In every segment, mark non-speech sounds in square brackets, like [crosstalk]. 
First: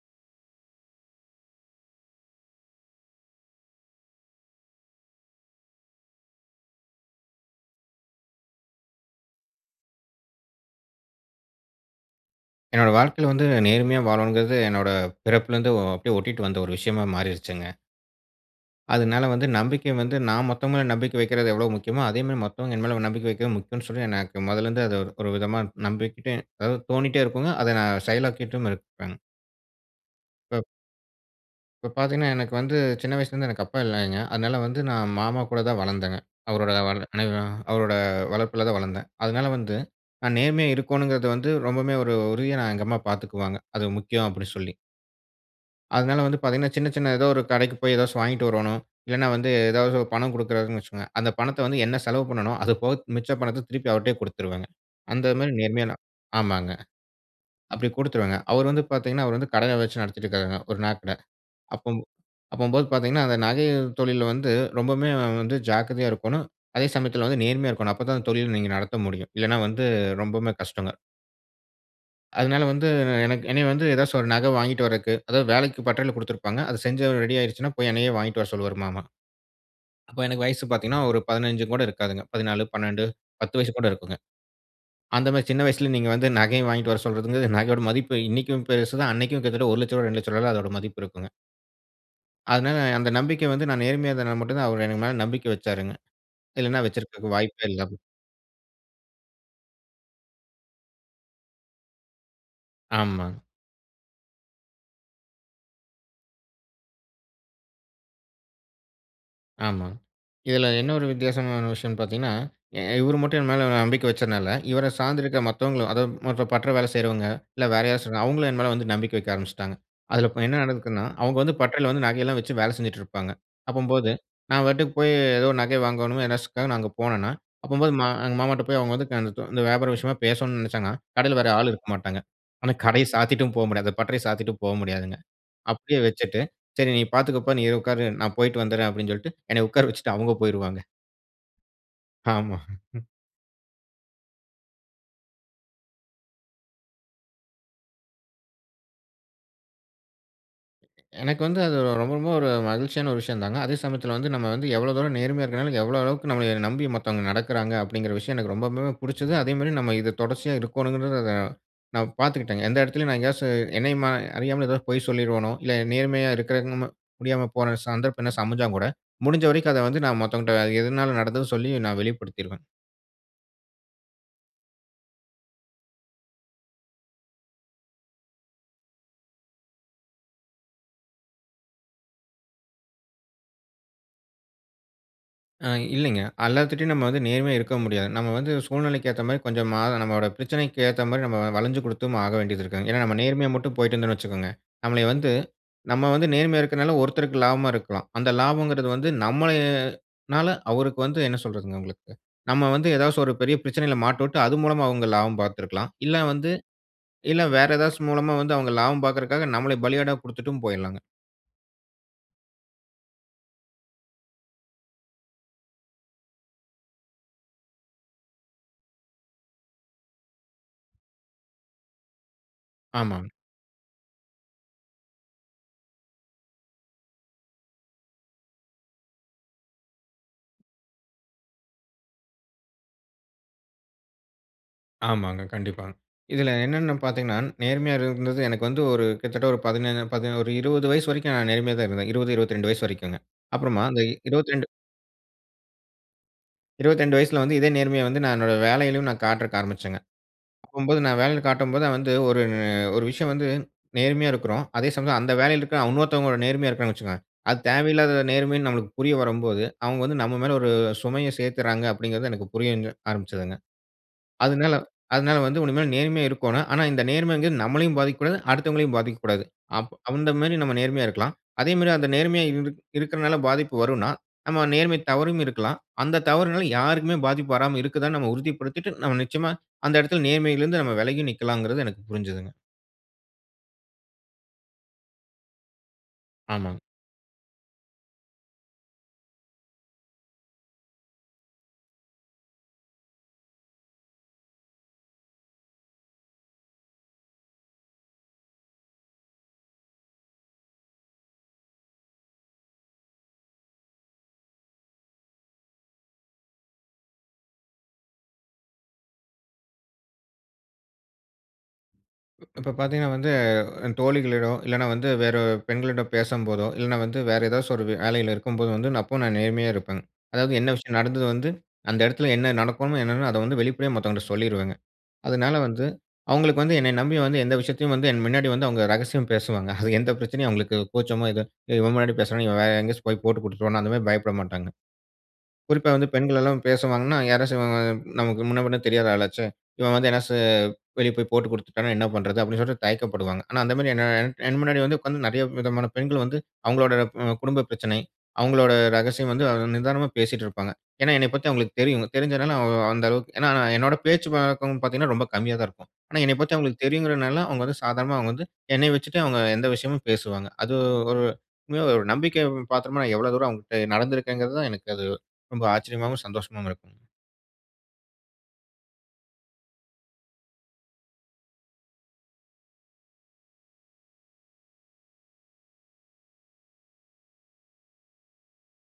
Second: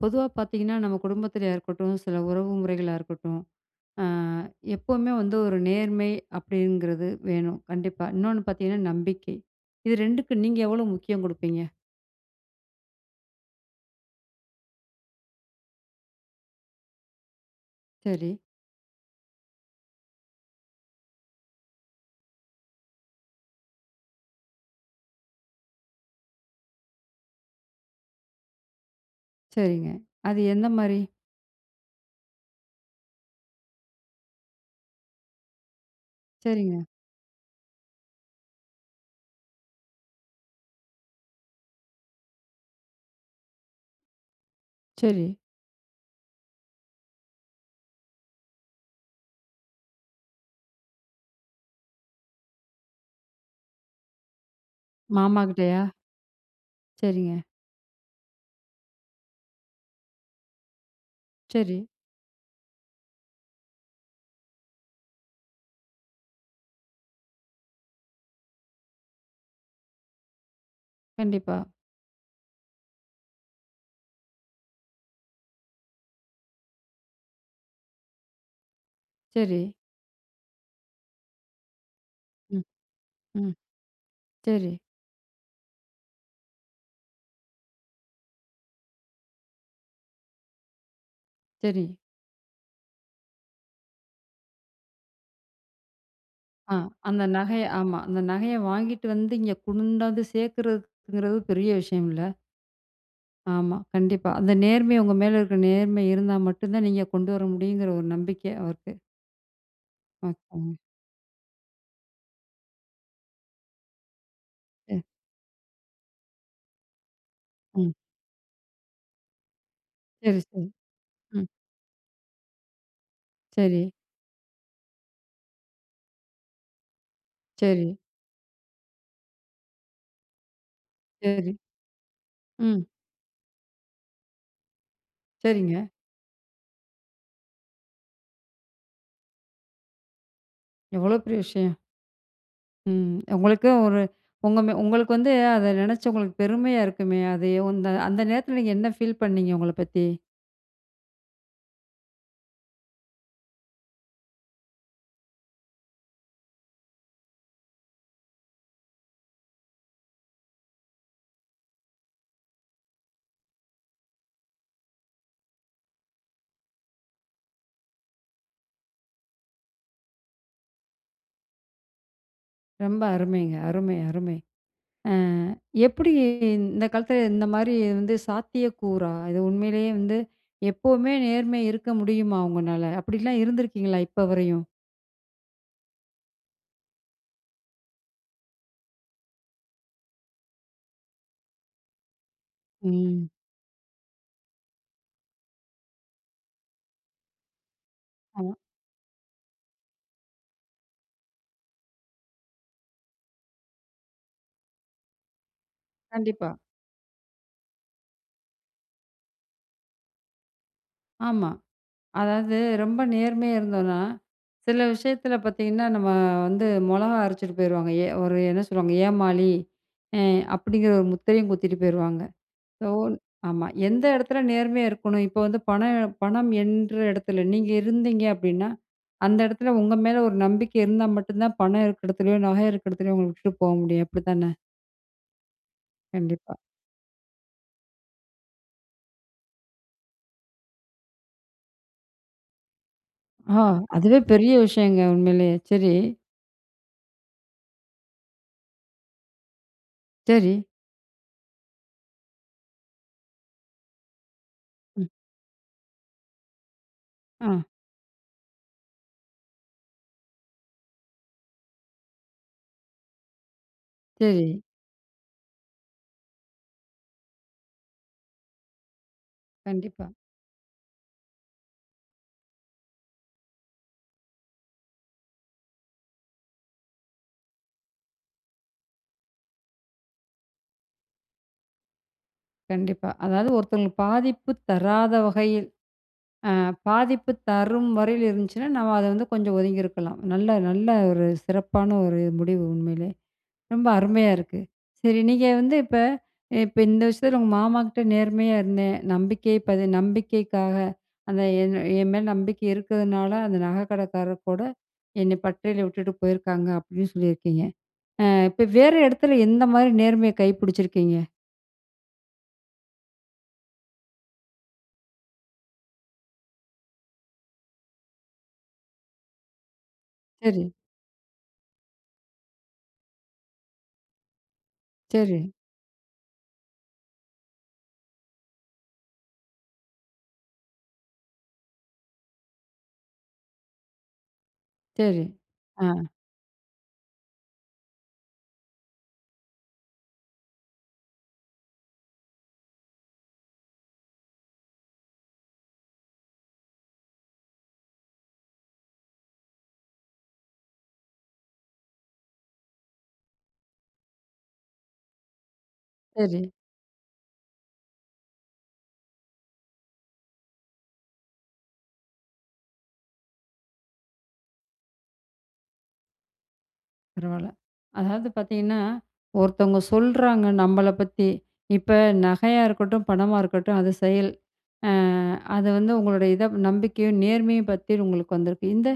பொதுவா பார்த்தீங்கன்னா நம்ம குடும்பத்லயா இருக்கட்டும், சில உறவுமுறைகளா இருக்கட்டும், அ எப்பவுமே வந்து ஒரு நேர்மை அப்டிங்கிறது வேணும், கண்டிப்பா. இன்னொன்னு பார்த்தீங்கன்னா, நம்பிக்கை. இது 2 கும் நீங்க எவ்வளவு முக்கியம் குடுப்பீங்க? என்னோட வாழ்க்கையில வந்து 'நேர்மையா வாழனுங்றது' என்னோட பிறப்புலருந்து அப்டியே ஒட்டிக்கிட்டு வந்த ஒரு விஷயமா மாறிருச்சுங்க. சேரி. அதனால வந்து நம்பிக்கை வந்து நான் மத்தவங்க மேல நம்பிக்கை வைக்கிறது எவ்வளவு முக்கியமோ, அதே மாதிரி மத்தவங்க என் மேல நம்பிக்கை வைக்கிறது முக்கியம்னு சொல்லி, எனக்கு மொதல்லருந்து அது ஒரு விதமா நம்பிக்கிட்டேன் அதாவது தோணிக்கிட்டே இருக்குங்க. அதை நான் செயலாக்கிட்டும் இருப்பேங்க. சேரிங்க. அது இப்ப எந்த மாரி? இப்ப பார்த்தீங்கன்னா எனக்கு வந்து சின்ன வயசுலருந்து எனக்கு அப்பா இல்லைங்க. அதனால வந்து நான் மாமா கூட தான் வளர்ந்தேங்க. அவரோட சேரிங்க. அவரோட வளர்ப்புல தான் வளர்ந்தேன். அதனால வந்து "நான் நேர்மையா இருக்கோனுங்றது" வந்து, ரொம்பவே ஒரு உறுதியா நான் எங்க அம்மா பார்த்துக்குவாங்க. அது முக்கியம் அப்டினு சொல்லி. சேரி. அதனால வந்து பார்த்தீங்கன்னா சின்ன சின்ன ஏதாவது ஒரு கடைக்கு போய் ஏதாசும் வாங்கிட்டு வரோணும். இல்லன்னா வந்து ஏதாவது பணம் குடுக்குறாங்கனு வச்சுக்கோங்க. அந்த பணத்த வந்து என்ன செலவு பண்ணனும்? அது போக மிச்ச பணத்த திருப்பி அவர்ட்டயே குடுத்துருவேங்க. அந்த மாமா மாரி கிட்டயா? நேர்மையா ஆமாங்க. சேரிங்க. அப்டி கொடுத்துருவேங்க. அவர் வந்து பார்த்தீங்கன்னா அவர் வந்து கடையை வச்சு நடத்திக்கிட்டு இருக்றாருங்க ஒரு நகைகட. சேரி. அப்பம்போ அப்பம்போது பார்த்தீங்கன்னா அந்த நகை தொழில்ல வந்து ரொம்பம்மே வந்து ஜாக்கிரதையாக இருக்கோனும். அதே சமயத்ல வந்து நேர்மையா இருக்கோனும். அப்ப தான் தொழில நீங்க நடத்த முடியும். இல்லைன்னா வந்து ரொம்பம்மே கஷ்டங்க. கண்டிப்பா. அதனால வந்து என்க் என்னய வந்து ஏதாச்சு ஒரு நகை வாங்கிட்டு வறக்கு. அதாது வேலைக்கு பட்டறையில குடுத்திருப்பாங்க. அத செஞ்சு ரெடி ஆயிடுச்சுனா. போய் என்னையே வாங்கிட்டு வர சொல்வாரு மாமா. சரி. அப்போ எனக்கு வயசு பார்த்தீங்கன்னா, ஒரு 15 கூட இருக்காதுங்க. ம். 14 12 ம். 10 வயசு கூட இருக்குங்க. சரி. அந்த மாரி சின்ன வயசுல நீங்க வந்து நகைய வாங்கிட்டு வர சொல்றதுக்கு நகையோட மதிப்பு இன்னிக்கும் பெருசுது அன்னிக்கும் கிட்டத்தட்ட ரூ. 1,00,000 ரூ. 2,00,000 அதோட மதிப்பு இருக்குங்க. சரி. அதனால அந்த நம்பிக்க வந்து நான் நேர்மையா இருந்தா மட்டும் தான், அவரு எனக்கு மேல நம்பிக்கை வச்சாருங்க. ஆ. இல்லனா அந்த வச்சிருக்கறதுக்கு நகைய. வாய்ப்பே ஆமா இல்லாம அந்த நகையை வாங்கிட்டு வந்து இங்கே குண்டாந்து சேர்க்கறதுக்குங்கிறது பெரிய விஷயம்ல. ஆமாங்க. ஆமா. கண்டிப்பா. அந்த நேர்மை உங்க மேல இருக்கிற நேர்மை இருந்தா மட்டும் தான் நீங்க கொண்டு வர முடியுங்கிற ஒரு நம்பிக்கை அவருக்கு. ஆமாங்க. இதுல ஓகே. என்ன ஒரு வித்தியாசமான விஷயம்னு பார்த்தீங்கன்னா. இவர் மட்டும் என் மேல நம்பிக்க வச்சனால, இவர ம். சார்ந்து இருக்க மத்தவங்களும், அதாவது மற்ற பற்ற வேல செய்றவங்க இல்ல, வேற ம். யாராச்சுங்க அவங்களும் என் மேல வந்து நம்பிக்க வைக்க ஆரம்பிச்சிட்டாங்க. அதுல சரி, இப்ப என்ன சரி. நடக்குதுன்னா, அவங்க ம் வந்து பட்டறையில வந்து நகை எல்லாம் வச்சி வேல செஞ்சிட்டு இருப்பாங்க. சரி. அப்பம்போது, நான் பாட்டுக்கு போய் ஏதோ நகை வாங்கணும் எனசுக்கா நான் அங்க போனேன்னா. சரி. அப்பம்போது மா எங்க மாமாட்ட போய் அவங்க வந்து இந்த [unintelligible] வியாபாரம் விஷயமா பேசணுனு நினச்சாங்கனா. கடையில வேற சரி. ஆள் இருக்க மாட்டாங்க. ஆனா, ம். கடைய சாத்திட்டு போ முடியாது. அந்த பட்டறைய சாத்திட்டு போ முடியாதுங்க. சரிங்க. அப்டியே வச்சிட்டு "சரி நீ பார்த்துக்கோ பா நீ உட்காரு. நான் போய்ட்டு வந்துடுறேன் அப்டினு சொல்லிட்டு என்னைய உட்கார வச்சிட்டு அவங்க போய்ருவாங்க. எவ்ளோ பெரிய விஷயம். ஆமா. ம். உங்களுக்கும் ஒரு உங்க ம உங்களுக்கு வந்து, அத நெனைச்சு உங்களுக்கு பெருமையா இருக்குமே? அது ஒ அந்த- அந்த நேரத்துல நீங்க என்ன ஃபீல் பண்ணீங்க உங்கள பத்தி? எனக்கு வந்து அது ரொம்ப ரொம்ப ஒரு மகிழ்ச்சியான ஒரு விஷயந்தாங்க. அதே சமயத்தில வந்து நம்ம வந்து எவ்வள தூரம் நேர்மையா இருக்கனால, எவ்ளோ அளவுக்கு நம்மள நம்பி மத்தவங்க நடக்கிறாங்க, அப்டிங்கிற விஷயம் எனக்கு ரொம்பவுமே புடுச்சது. அதேமாரி நம்ம இத தொடர்ச்சியா இருக்கோணுங்கிறது அத நான் பாத்துக்கிட்டேங்க. எந்த எடத்திலயும் நான் எங்கேயாச்சு, என்னையுமா அறியாமல எதோ பொய் சொல்லிருவனோ! இல்ல நேர்மையா இருக்கிறக்கு நம்ம முடியாம போற சந்தர்ப்பம் என்னாச்சு அமஞ்சாங்கூட, முடிஞ்ச வரைக்கும் அத வந்து நான் மத்தவங்கட்ட, எதுனால நடந்ததுன்னு சொல்லி நான் வெளிப்படுத்திருவேன். ரொம்ப அருமைங்க! அருமை! அருமை! அ எப்பிடி இந் இந்த காலத்தில, இந்தமாரி வந்து சாத்தியக்கூறா? இது உண்மைலயே வந்து எப்பவுமே நேர்மை இருக்க முடியுமா? உங்கனால, அப்டிலாம் இருந்திருக்கீங்களா இப்ப வரையும்? ஆ இல்லீங்க! அல்லாத்துட்டயும் நம்ம வந்து நேர்மையா இருக்கவும் முடியாது. நம்ம வந்து சூழ்நிலைக்கு ஏத்தமாரி கொஞ்சம் மாற நம்மவோட பிரச்சனைக்கு ஏத்தமாரி நம்ம வளஞ்சு குடுத்தும் ஆக வேண்டியது இருக்குங் ஏன்னா, நம்ம ம். நேர்மையா மட்டும் போய்ட்டு இருந்தோன்னு வச்சிக்கோங்க, நம்மளய வந்து நம்ம வந்து நேர்மையா இருக்கனால ஒருத்தருக்கு லாபமா இருக்கலாம். அந்த ஆமா. லாபம்ங்கிறது வந்து நம்மளய னால அவருக்கு வந்து, என்ன சொல்றதுங்க உங்களுக்கு? நம்ம வந்து, எதாச்சும் ஒரு பெரிய பிரச்சனையில மாட்டவுட்டு, அது மூலமா அவுங்க லாபம் பாத்துருக்கலாம். இல்ல கண்டிப்பா. வந்து இல்ல வேற ஏதாச்சு மூலமா வந்து அவுங்க லாபம் பாக்குறக்காக, நம்மள பலியாடா குடுத்துட்டும் போயிர்லாங்க. ஆமா. அதாவது ரொம்ப நேர்மையா இருந்தோன்னா! சில விஷயத்தில பாத்தீங்கன்னா, நம்ம வந்து மொளகா அரச்சுட்டு போயிருவாங்க. ஏ ஒரு என்ன சொல்லுவாங்க? "ஏமாளி" அ அப்பிடிங்கிற ஒரு முத்திரையும் குத்திட்டு போயிருவாங்க. இப்போ ஒரு ஆமாங் ஆமா. எந்த எடத்தில நேர்மையா இருக்கணும் இப்ப வந்து பண எ பணம் எண்ற எடத்தில, நீங்க இருந்தீங்க அப்டின்னா, அந்த எடத்ல உங்க மேல ஒரு நம்பிக்கை இருந்தா மட்டும் தான் பணம் இருக்க எடத்துலயோ, நகை இருக்க எடத்துலயோ, உங்கள விட்டுட்டு போ முடியும் அப்பிடி தான? ஆமாங்க. கண்டிப்பா. இதில, கண்டிப்பா. என்னென்னு பாத்தீங்கனா, நேர்மையா இருந்தது, எனக்கு வந்து ஒரு கிட்டத்தட்ட, ஒரு 17, 18 ஒரு 20 வயசு வரைக்கும், நான் நேர்மையாதா இருந்தேன். 20, 22 வயது வரைக்குங்க. ஆ. அப்புறமா, அந்த அதுவே பெரிய 22 விஷயங்க, உண்மையிலேயே. சரி. 22 வயசுல வந்து, இதே நேர்மைய வந்து, நான் என்னோட வேலையிலேயும், நான் காட்டுறதுக்கு ஆரம்பிச்சேங்க. செரி. அப்பம்போது, நான் வேலையில காட்டும்போது வந்து, ஒரு அ ஒரு விஷயம் வந்து நேர்மையா இருக்குறோம். அதே ம். சமயத்துல, அந்த வேலையில இருக்கிற இன்னொருத்தவங்க நேர்மையா இருக்கிறாங்கன்னு வச்சுக்கோங்க, அது அ. தேவையில்லாத நேர்மைன்னு நம்மளுக்கு புரிய வரும்போது, அவங்க வந்து நம்ம மேல ஒரு சுமைய சேர்த்துடுறாங்க அப்படிங்கிறது, எனக்கு புரியங்க ஆரம்பித்ததுங்க. செரி. அதுனால அதுனால வந்து உனிமேல் நேர்மையா இருக்கோணும். ஆனா, இந்த நேர்மைங்கறது நம்மளையும் பாதிக்கக்கூடாது, அடுத்தவங்களையும் பாதிக்கக்கூடாது. அப் கண்டிப்பா. அந்த மேரி நம்ம நேர்மையா இருக்கலாம். அதே மாரி, அந்த நேர்மையா இருக் இருக்கிறனால பாதிப்பு வரும்னா, நம்ம நேர்மை தவறும் இருக்கலாம். அந்த தவறினால யாருக்குமே பாதிப்பு வராம இருக்குதானு, நம்ம உறுதிப்படுத்திட்டு, நம்ம நிச்சயமா, அந்த இடத்தில நேர்மையில இருந்து, நம்ம விலகியும் நிக்கலாங்கறது, எனக்கு புரிஞ்சதுங்க. கண்டிப்பா. அதாவது, ஒருத்தவங்களுக்கு பாதிப்பு தராத வகையில் அ, ஆமாங்க. பாதிப்பு தரும் வகையில் இருந்துச்சுனா, நம்ம அத வந்து கொஞ்ச ஒதுங்கியிருக்கலாம். நல்ல, நல்ல ஒரு சிறப்பான ஒரு முடிவு, உண்மையிலே. ரொம்ப அருமையா இருக்கு. சரி, நீங்க வந்து இப்ப, இப்ப இந்த விஷயத்தில, உங்க மாமா கிட்ட நேர்மையா இருந்தேன். நம்பிக்கை பது நம்பிக்கைக்காக அந்த என் அ என் மேல நம்பிக்கை இருக்கிறதுனால, அந்த நகைக்கடைக்காரர் கூட, என்னை பட்டறைல விட்டுட்டு போயிருக்காங்க. அப்படீன்னு சொல்லியிருக்கீங்க. அ, இப்ப வேற இடத்தில, எந்த மாரி நேர்மைய கடைபிடுச்சிருக்கீங்க? இப்ப பார்த்தீங்கன்னா வந்து, அ தோழிகளிடம் இல்லனா வந்து, வேற அ பெண்களிடம் பேசம்போதோ, இல்லனா வந்து வேற ஏதாச்சும் ஒரு வேலையில இருக்கும்போது வந்து அப்போவும் நான் நேர்மையா இருப்பன்ங்க. அதாவது என்ன சரி. விஷயம் நடந்துது வந்து அந்த இடத்துல என்ன நடக்குமோ என்னனா அத வந்து வெளிப்படையா மத்தவங்க கிட்ட சொல்லீருவேங்க. சரி. அதனால வந்து அவங்களுக்கு வந்து என்னைய நம்பி வந்து எந்த விஷயத்தையும் வந்து என் முன்னாடி வந்து அவங்க ரகசியம் பேசுவாங்க [snorts] அது எந்த பிரச்சனையும் அவங்களுக்கு கூச்சமோ "ஏதோ இவன் முன்னாடி பேசுறோம் இவன் வேறு எங்கேயாச்சு போய் போட்டு குடுத்துருவானோ" அந்த மாரி பயப்பட மாட்டாங்க. சரி. குறிப்பா ஆ. வந்து பெண்கள் எல்லாம் பேசுவாங்கன்னா யாராச்சு நமக்கு முன்ன பின்ன தெரியாத ஆளாச்சே. இவன் வந்து எ ச ஏதாச்சு வெளி போய் போட்டுக் குடுத்துட்டானா என்ன பண்றது? அப்டின்னு சொல்லிட்டு தய்க்க படுவாங்க. ஆனா, அந்த மாரி என் என் என் முன்னாடி வந்து உட்கார்ந்து நிறைய விதமான பெண்கள் வந்து அவங்களுடைய ம் குடும்ப பிரச்சனை, அவங்களுடைய ரகசியம் வந்து நிதானமா பேசிட்டிருப்பாங்க. ஏனா என்னைய பத்தி அவங்களுக்கு தெரியும். தெரிஞ்சதுனால அவ் அந்த அளவுக்கு ஏனா, என்னோட பேச்சு வழக்கம் பார்த்தீங்கன்னா, ரொம்ப கம்மியா தான் இருக்கும். ஆனா, என்னைய சரி. பத்தி அவங்களுக்கு தெரியுங்கிறனால அவங்க வந்து சாதாரணமா அவங்க வந்து என்னைய வச்சுட்டு அவங்க எந்த விஷயமும் பேசுவாங்க. அது ஒரு உண்மையா ஒரு நம்பிக்கை பாத்திரமா நான் எவ்ளோ தூரம் அவங்க கிட்ட நடந்திருக்கேங்கிறது தான், எனக்கு அது ரொம்ப ஆச்சரியமாவும், சந்தோஷமாவும் இருக்கும். பரவால்ல. அதாவது பார்த்தீங்கன்னா, ஒருத்தவங்க சொல்றாங்க நம்மள பத்தி. இப்ப நகையா இருக்கட்டும், பணமா இருக்கட்டும் அது செயல். அ அது வந்து உங்களோடைய இத நம்பிக்கையும், நேர்மையும் பத்தி உங்களுக்கு வந்திருக்கு. இந்த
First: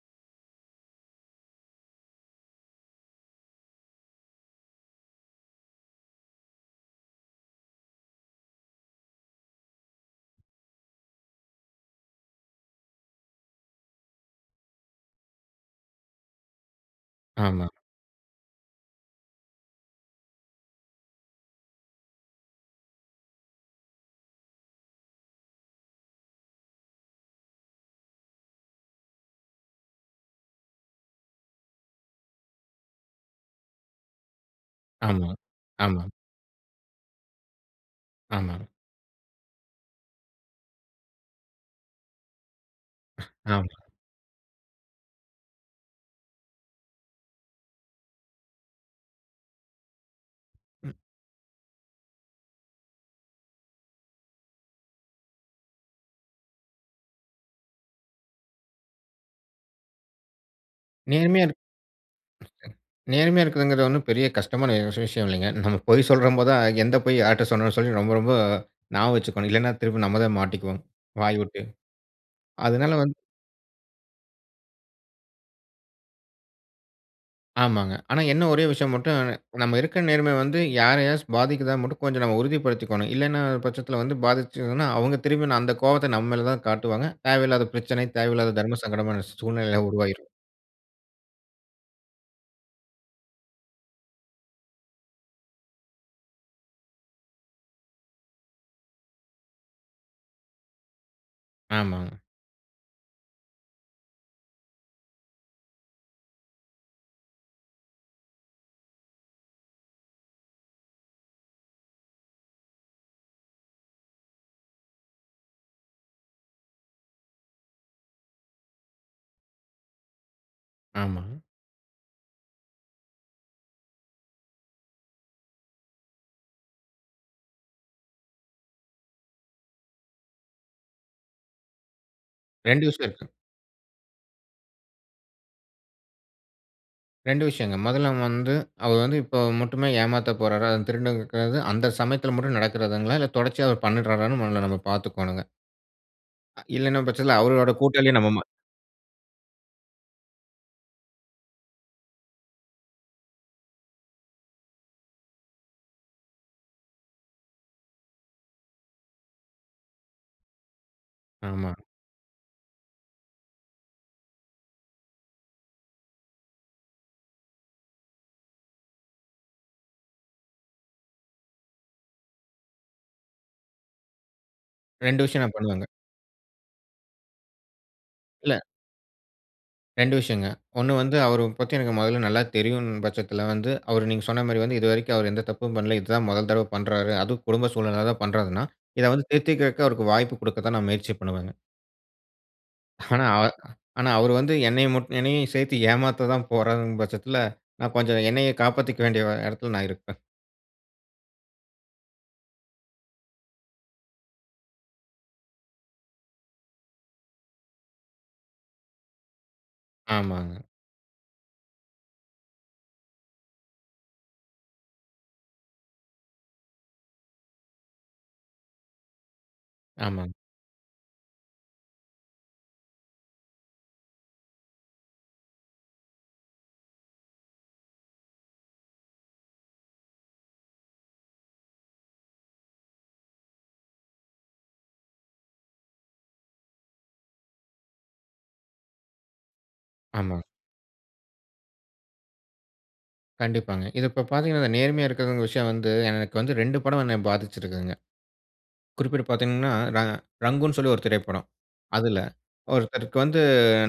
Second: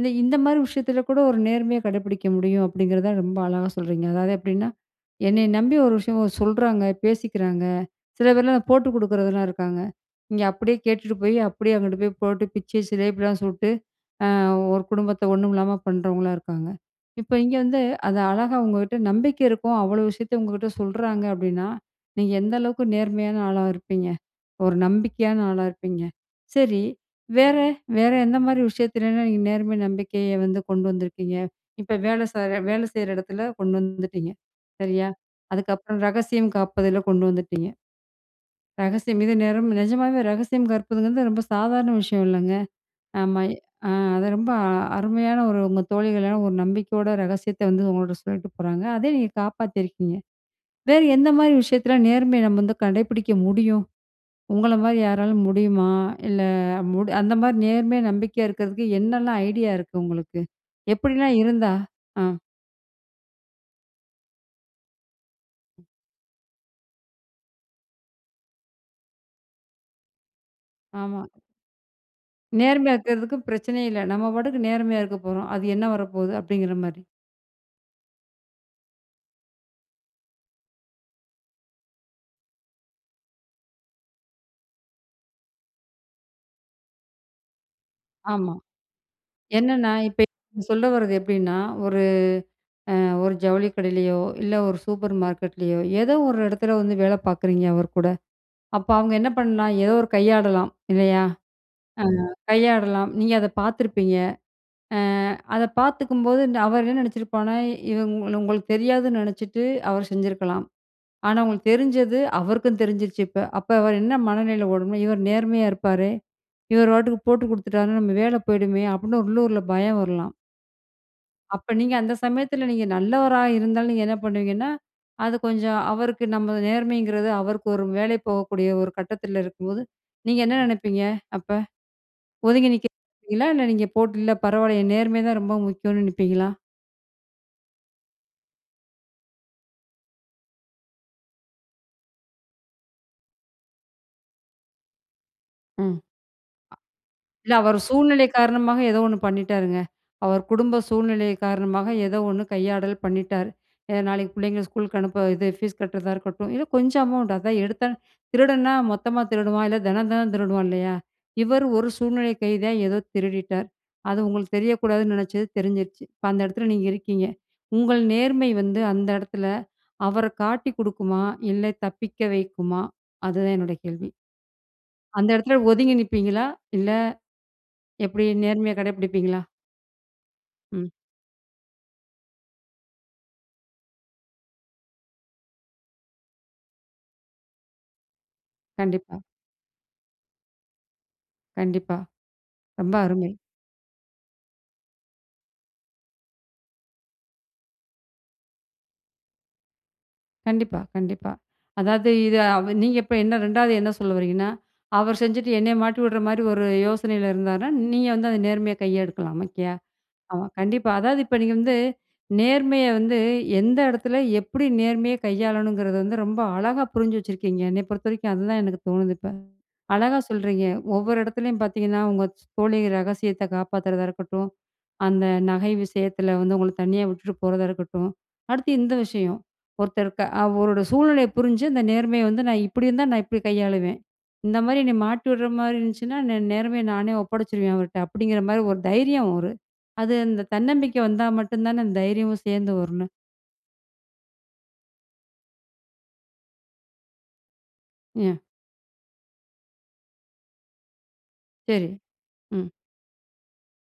இந் இந்த மாரி விஷயத்துல கூட ஒரு நேர்மைய கடைபிடிக்க முடியும் அப்டிங்கிறதான் ரொம்ப அழகா சொல்றீங்க. அதாவது எப்டின்னா, "என்னைய நம்பி ஒரு விஷயம் சொல்றாங்க, பேசிக்கிறாங்க" சில பேர்லாம் போட்டு குடுக்குறதலாம் இருக்காங்க. இங்க அப்டியே கேட்டுட்டு போய் அப்டியே அங்கிட்டு போய் போட்டு பிச்சு சிலேப்பிலாம் சுட்டு, ஆ ஒரு குடும்பத்த ஒண்ணும் இல்லாம பண்றவங்களாம் இருக்காங்க. இப்ப இங்க ஆமா. வந்து அத அழகா உங்ககிட்ட நம்பிக்க இருக்கும். அவ்ளோ விஷயத்த உங்ககிட்ட சொல்றாங்க அப்டின்னா, நீங்க எந்த அளவுக்கு நேர்மையான ஆளா இருப்பீங்க? ஒரு நம்பிக்கையான ஆளா இருப்பீங்க? சரி வேற வேற எந்த மாரி விஷயத்துலலாம் நீங்க நேர்மை நம்பிக்கைய வந்து கொண்டு வந்துருக்கீங்க. இப்ப வேலை செய்யற வேலை செய்ற இடத்துல கொண்டு வந்துட்டீங்க. சரியா? ஆமா. அதுக்கப்புறம் ஆமா. ரகசியம் காப்பதில கொண்டு வந்துட்டீங்க. ஆமாங்க. ரகசியம் இது நேம் நிஜமாவே ரகசியம் காற்பதுங்கிறது ரொம்ப சாதாரண விஷயம் இல்லங்க. ஆமா, ஆமா. அ அத ரொம்ப அருமையா ஒரு உங்க தோழிகளான ஒரு நம்பிக்கையோட ரகசியத்த வந்து உங்கள்ட சொல்லிட்டு போறாங்க. அதே நீங்க காப்பாத்தியிருக்கீங்க. ம். வேறு எந்த மாரி விஷயத்துல நேர்மைய நம்ம வந்து கடைபிடிக்க முடியும்? உங்கள மாரி யாரால முடியுமா? இல்ல மு அந்த மாரி நேர்மையா, நம்பிக்கையா இருக்கிறதுக்கு என்னலாம் ஐடியா இருக்கு உங்களுக்கு? எப்டிலாம் நேர்மையா இருந்தா? ஆ. நேர்மையா இருக்கிறதுங்குறது ஒன்னும் பெரிய கஷ்டமான விஷயம் இல்லீங்க. நம்ம பொய் சொல்றம் போது தான், எந்த பொய் யார்ட்ட சொல்லணும்னு சொல்லி ரொம்ப ரொம்ப ஞாபகம் வச்சிக்கனும். இல்லனா திரும்ப நம்ம தான் மாட்டிக்குவோம். ஆமா. வாய் விட்டு. அதனால நேர்மையா வந்து இருக்கிறதுக்கு பிரச்சனையே இல்ல. நம்ம பாட்டுக்கு நேர்மையா இருக்கப் போறோம். அது என்ன வரப்போது அப்டிங்கிற மாரி. ஆமாங்க. ஆனா என்ன ஒரே விஷயம் மட்டும் [unintelligible] நம்ம இருக்க நேர்மை வந்து யாரையாச்சும் பாதிக்குதா மட்டும் கொஞ்சம் நம்ம உறுதிப்படுத்திக்கணும். இல்லேன்ற பட்சத்தில வந்து பாதிச்சதுன்னா, அவங்க திரும்பி அந்த கோவத்த நம்ம மேல தான் காட்டுவாங்க. தேவையில்லாத பிரச்சனை, ஆமா. தேவையில்லாத தர்ம சங்கடமான சூழ்நிலையிலாம் என்னன்னா, இப்ப உருவாயிரும். [unintelligible] சொல்ல வரது எப்டின்னா, ஒரு அ, ஒரு ஜவுளி கடையிலயோ, இல்ல ஒரு சூப்பர் மார்க்கெட்லயோ, ஏதோ ஒரு இடத்துல வந்து வேல பாக்குறீங்க அவர்கூட, அப்ப அவங்க என்ன பண்லாம் ஏதோ ஒரு கையாடலாம் இல்லயா! அ, ஆமாங்க. கையாடலாம் நீங்க அத பாத்துருப்பீங்க. அ, அத பாத்துக்கும்போது, இந்த அவர் என்ன நெனச்சிருப்பானா இவன் உங்களுக்கு தெரியாதுன்னு நினச்சுட்டு, அவர் செஞ்சுருக்கலாம். ஆனா, உங்களுக்கு தெரிஞ்சது அவருக்கும் தெரிஞ்சிருச்சு இப்ப, அப்ப அவர் என்ன மனநிலை ஓடும்னா, "இவரு நேர்மையா இருப்பாரே, இவரு பாட்டுக்கு போட்டு கொடுத்துட்டார்ன்னா, நம்ம வேல போயிடுமே" அப்டின்னு உள்ளூர்ல பயம் வரலாம். ஆமாங்க. அப்ப நீங்க அந்த சமயத்துல நீங்க நல்லவரா இருந்தாலும் நீங்க என்ன பண்ணுவீங்கன்னா, அது கொஞ்சம் அவருக்கு நம்ம நேர்மைங்கிறது அவருக்கு ஒரு வேலை போகக்கூடிய ஒரு கட்டத்துல இருக்கும்போது, நீங்க என்ன நினைப்பீங்க? அப்ப ஒதுங்கி 2 நிக்க விஷயம் இருக்கு. நினைப்பீங்களா? இல்ல நீங்க போட்டு இல்ல பரவால்லயே நேர்மை தான் ரொம்ப முக்கியோன்னு நிப்பீங்களா? 2 விஷயங்க. முதல்ல வந்து, அவரு வந்து இப்ப மட்டுமே ஏமாத்தப் போறாரா? அதும் திருடுனதுக்கு [unintelligible] அந்த சமயத்துல மட்டும் நடக்குறதுங்களா? இல்ல தொடர்ச்சியா அவரு பண்ணிட்றாரான்னு முதல நம்ம பார்த்துக்கோணுங்க. ம். அ அ இல்லன்னும் பச்சத்தில, இல்ல, அவரோட அவரு கூட்டளியா சூழ்நிலை நம்ம மா காரணமாக ஏதோ ஒண்ணு பண்ணிட்டாருங்க. அவர் குடும்ப சூழ்நிலைய காரணமாக ஏதோ ஒண்ணு கையாடல் பண்ணிட்டாரு. அ நாளைக்கு பிள்ளைங்கள ஸ்கூலுக்கு அனுப்ப, இது ஃபீஸ் கட்டுறதா இருக்கட்டும், இல்ல கொஞ்சம் அமௌண்ட், அதான் எடுத்தாலும், திருடன்னா மொத்தமாக திருடுவான். இல்ல, தினம் தினம் திருடுவான் இல்லையா? இவரு ஆமா. ஒரு சூழ்நிலை கைதியா ஏதோ திருடிட்டார். அது உங்களுக்கு தெரியக்கூடாதுன்னு நெனைச்சது, தெரிஞ்சிருச்சு. இப்போ, அந்த இடத்தில நீங்க இருக்கீங்க. உங்கள் நேர்மை வந்து, அந்த இடத்தில அவர காட்டிக் குடுக்குமா, இல்லை தப்பிக்க வைக்குமா? அதுதான் என்னோட கேள்வி. 2 அந்த விஷயம் நான் எடத்துல பண்ணுவேங்க. ஒதுங்கி நிப்பீங்களா? இல்ல. எப்பிடி இல்ல. நேர்மைய கடை பிடிப்பீங்களா? 2 விஷயங்க. ம். ஒண்ணு வந்து, அவர பத்தி எனக்கு மொதல்ல நல்லா தெரியுன்னு பச்சத்தில வந்து, அவரு நீங்க சொன்னா மாரி வந்து இதுவரைக்கும் அவர் எந்த தப்பும் பண்ல. இது தான் மொதல் தடவை பண்றாரு. அதும் குடும்ப சூழ்நிலைனாலதான் பண்றாருன்னா, இத கண்டிப்பா. வந்து திருத்திக்குறதுக்கு, அவருக்கு வாய்ப்பு குடுக்க தான், நான் முயற்சி பண்ணுவேங்க. கண்டிப்பா. ரொம்ப ஆனா, அருமை. அ ஆனா, அவரு வந்து என்னைய முட் என்னையயும் சேத்து ஏமாத்த தான் போறாருங்கும் பச்சத்தில, நான் கொஞ்சம் என்னைய காப்பாத்திக்க வேண்டிய எடத்தில நான் இருப்பேன். கண்டிப்பா, கண்டிப்பா! அதாவது, இதை அவ நீங்க இப்ப என்ன ரெண்டாவது என்ன சொல்ல வரீங்கன்னா, அவர் செஞ்சுட்டு என்னைய மாட்டி விடுற மாரி ஒரு யோசனையில இருந்தார்னா, நீங்க வந்து அத நேர்மையா கையெடுக்கலாம், ஓகேயா? ஆமா, ஆமாங்க. கண்டிப்பா. அதாவது இப்போ நீங்க வந்து நேர்மைய வந்து, எந்த எடத்தில, எப்புடி நேர்மைய கையாளணுங்கிறது வந்து, ரொம்ப அழகா புரிஞ்சு வச்சுருக்கீங்க. என்னை பொறுத்த வரைக்கும், அதுதான் எனக்கு தோணுது, இப்ப. அழகா ஆமாங்க. சொல்றீங்க, ஒவ்வொரு எடத்துலயும் பாத்தீங்கன்னா, உங்க ச் தோழி ரகசியத்தை காப்பாத்துறதா இருக்கட்டும், அந்த நகை விஷயத்துல வந்து, உங்கள தனியா விட்டுட்டு போறதா இருக்கட்டும், அடுத்து இந்த விஷயம். ஒருத்தர் க்க அவரோட சூழ்நிலைய புரிஞ்சு, அந்த நேர்மைய வந்து “நான் இப்படி இருந்தா, நான் இப்டி கையாளுவேன். இந்த மாரி நீ மாட்டி விடுற மாரி இருந்துச்சுன்னா, நே நேர்மையா நானே ஒப்படைச்சுருவேன் அவர்ட்ட!” அப்படிங்கிற மாரி ஒரு தைரியம் ஒரு அது அந்த ஆமா. தன்னம்பிக்கை வந்தா மட்டுந்தானே, தைரியமும் சேந்து வரும், என்ன? கண்டிப்பாங்க. இத இப்ப பார்த்தீங்கன்னா, இந்த நேர்மையா இருக்கிறவங்க விஷயம் வந்து எனக்கு வந்து 2 படம் என்ன பாதிச்சிருக்குதுங்க. ம். குறிப்பிட்டு பாத்தீங்கன்னா, ர ரங்குன்னு சொல்லி ஒரு திரைப்படம். சரி, "அதில ம். ஒருத்தருக்கு வந்து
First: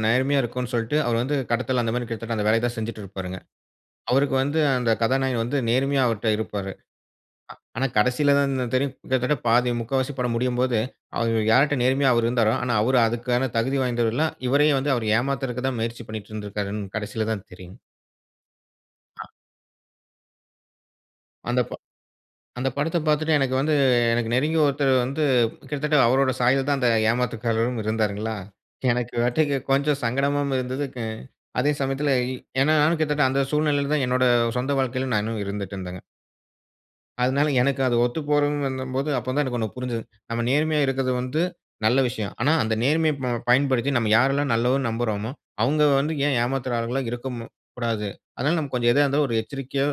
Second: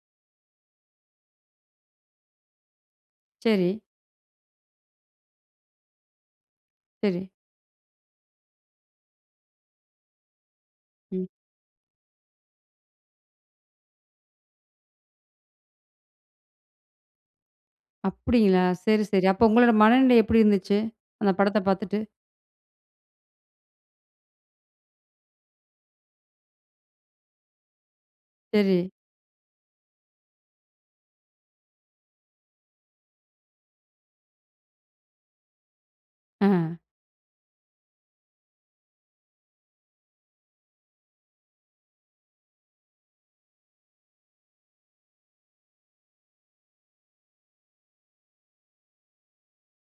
நேர்மையா இருக்கனு சொல்ட்டு அவரு வந்து கடத்தல் அந்தமாரி கிட்டத்தட்ட அந்த வேலைய தான் செஞ்சிட்டு இருப்பாருங்க. சரி. அவருக்கு வந்து அந்த கதாநாயகன் வந்து நேர்மையா அவர்ட்ட இருப்பாரு. அ. சரி. ஆனா கடைசில தான் தெரியும். கிட்டத்தட்ட பாதி முக்காவாசி படம் முடியும்போது, ம். அவர் யார்ட்ட நேர்மையா அவரு இருந்தாரோ! ஆனா அவரு அதுக்கான தகுதி வாய்ந்தவரு இல்ல. இவரையும் வந்து அவரு ஏமாத்துறதுக்குதான் முயற்சி பண்ணிட்டு இருந்திருக்காருன்னு கடைசில தான் தெரியும்." அப்பிடிங்களா! சரி, சரி. அ. அப்போ உங்களோட மனநிலை எப்பிடி இருந்துச்சு? அந்த படத்த "அந்த ப பாத்துட்டு? அந்த படத்த பாத்துட்டு எனக்கு வந்து எனக்கு நெருங்கிய ஒருத்தரு வந்து கிட்டத்தட்ட அவரோட சாயல்தான் அந்த ஏமாத்துக்காரரும் இருந்தாருங்களா?" சரி. எனக்கு வட்டிக்கு கொஞ்சம் சங்கடமாவும் இருந்தது. அ அதே சமயத்தில ஏன்னா, நானும் கிட்டத்தட்ட அந்த சூழ்நிலையில தான் என்னோட சொந்த வாழ்க்கையில நான் இன்னும் இருந்துடட்டு இருந்தங்க. ஆ. அதனால எனக்கு அது ஒத்துப்போறன்னு வந்தம்போது அப்ப தான் எனக்கொண்ணு புரிஞ்சது. நம்ம நேர்மையா இருக்கது வந்து நல்ல விஷயம். "ஆனா, அந்த நேர்மைய ப பயன்படுத்தி நம்ம யாரெல்லாம் நல்லவர்ன்னு நம்புறோமோ! அவுங்க வந்து ஏன் ஏமாத்துற ஆளுகளா இருக்கமு கூடாது. அதனால நம்ம கொஞ்சம் எதா இருந்தாலும் ஒரு எச்சரிக்கையோ!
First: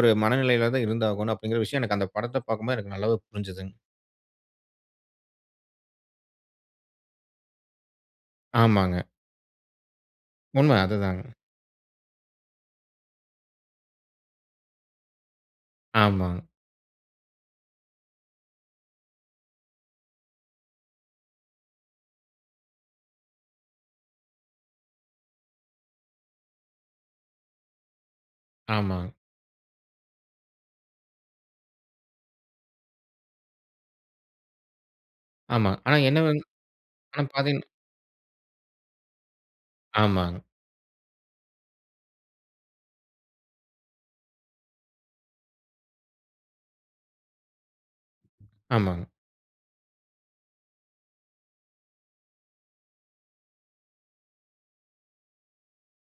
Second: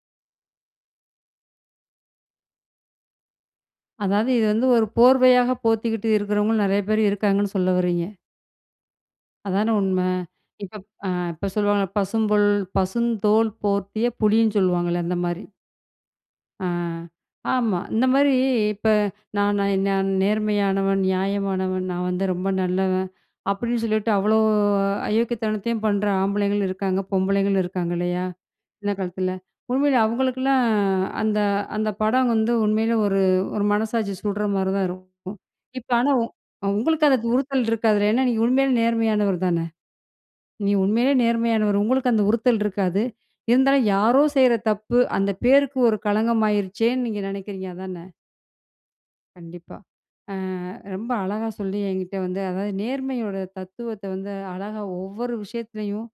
ஒரு மனநிலையில தான் இருந்தாகணும்," அப்பிடிங்கிற விஷயம் எனக்கு அந்த படத்த பார்க்கும்போது எனக்கு நல்லவே புரிஞ்சதுங்க. அதாவது இது வந்து ஒரு போர்வையாக போத்திக்கிட்டு இருக்கிறவங்களும் நெறைய பேர் இருக்காங்கன்னு சொல்ல வரீங்க. ஆமாங்க. அதானே உண்மை. இப்ப உண்மை. அ அதுதாங்க. இப்ப சொல்லுவாங்கல, பசுந்தோல் பசுந்தோல் போர்த்திய புலின்னு சொல்லுவாங்கல்ல, அந்த மாரி. ஆமாங்க. ஆ. ஆமா. இந்த மாரி, இப்ப நான் நான் நான் நேர்மையானவன், நியாயமானவன், நான் வந்து ரொம்ப நல்லவன், அப்டின்னு சொல்லிட்டு, அவ்ளோ அயோக்கியத்தனத்தையும் பண்ற ஆம்பளைங்களும் இருக்காங்க. பொம்பளைங்களும் இருக்காங்க. இல்லையா? இந்த ஆமாங்க. காலத்துல. உண்மையிலே அவுங்களுக்ல்லாம், அந்த அந்த படம் வந்து உண்மையிலே, ஒரு ஒரு மனசாட்சி சுட்ற மாரி தான் இருக்கும். ஆமா. இப்ப ஆனா ஆனா, என்ன உ வந்து உங்களுக்கு அந்த ஆனா, பார்த்தீங்கன்னா உறுத்தல் இருக்காதுல. ஏன்னா, நீங்க உண்மையிலே நேர்மையானவர் தானே? ஆமாங்க. நீ உண்மையிலேயே நேர்மையானவர். உங்களுக்கு அந்த உறுத்தல் இருக்காது. இருந்தாலும், யாரோ செய்ற தப்பு. அந்த பேருக்கு ஒரு களங்கம் ஆகிருச்சேனு நீங்க நெனைக்கிறீங்க, அதானே? ஆமாங்க. கண்டிப்பா. அ ரொம்ப அழகா சொல்லி என்கிட்டே வந்து அதாவது நேர்மையோட தத்துவத்த வந்து அழகா, ஒவ்வொரு விஷயத்துலயும்,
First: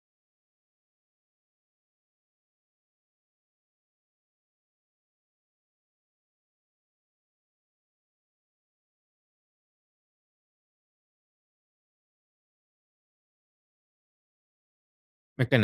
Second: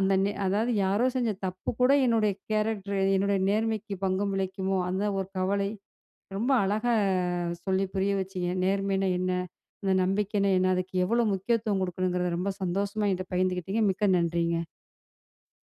அந்த நெ அதாவது யாரோ செஞ்ச தப்பு கூட, என்னுடைய கேரக்டர் என்னுடைய நேர்மைக்கு பங்கம் விளைக்குமோ? அந்த ஒரு கவலை, ரொம்ப அழகா சொல்லி புரிய வச்சீங்க. நேர்மைனா என்ன? அந்த நம்பிக்கைனா என்ன? அதுக்கு எவ்வளோ முக்கியத்துவம் கொடுக்கணுங்றத ரொம்ப சந்தோஷமா என்கிட்ட பகிர்ந்துகிட்டிங்க. மிக்க நன்றிங்க. மிக்க ந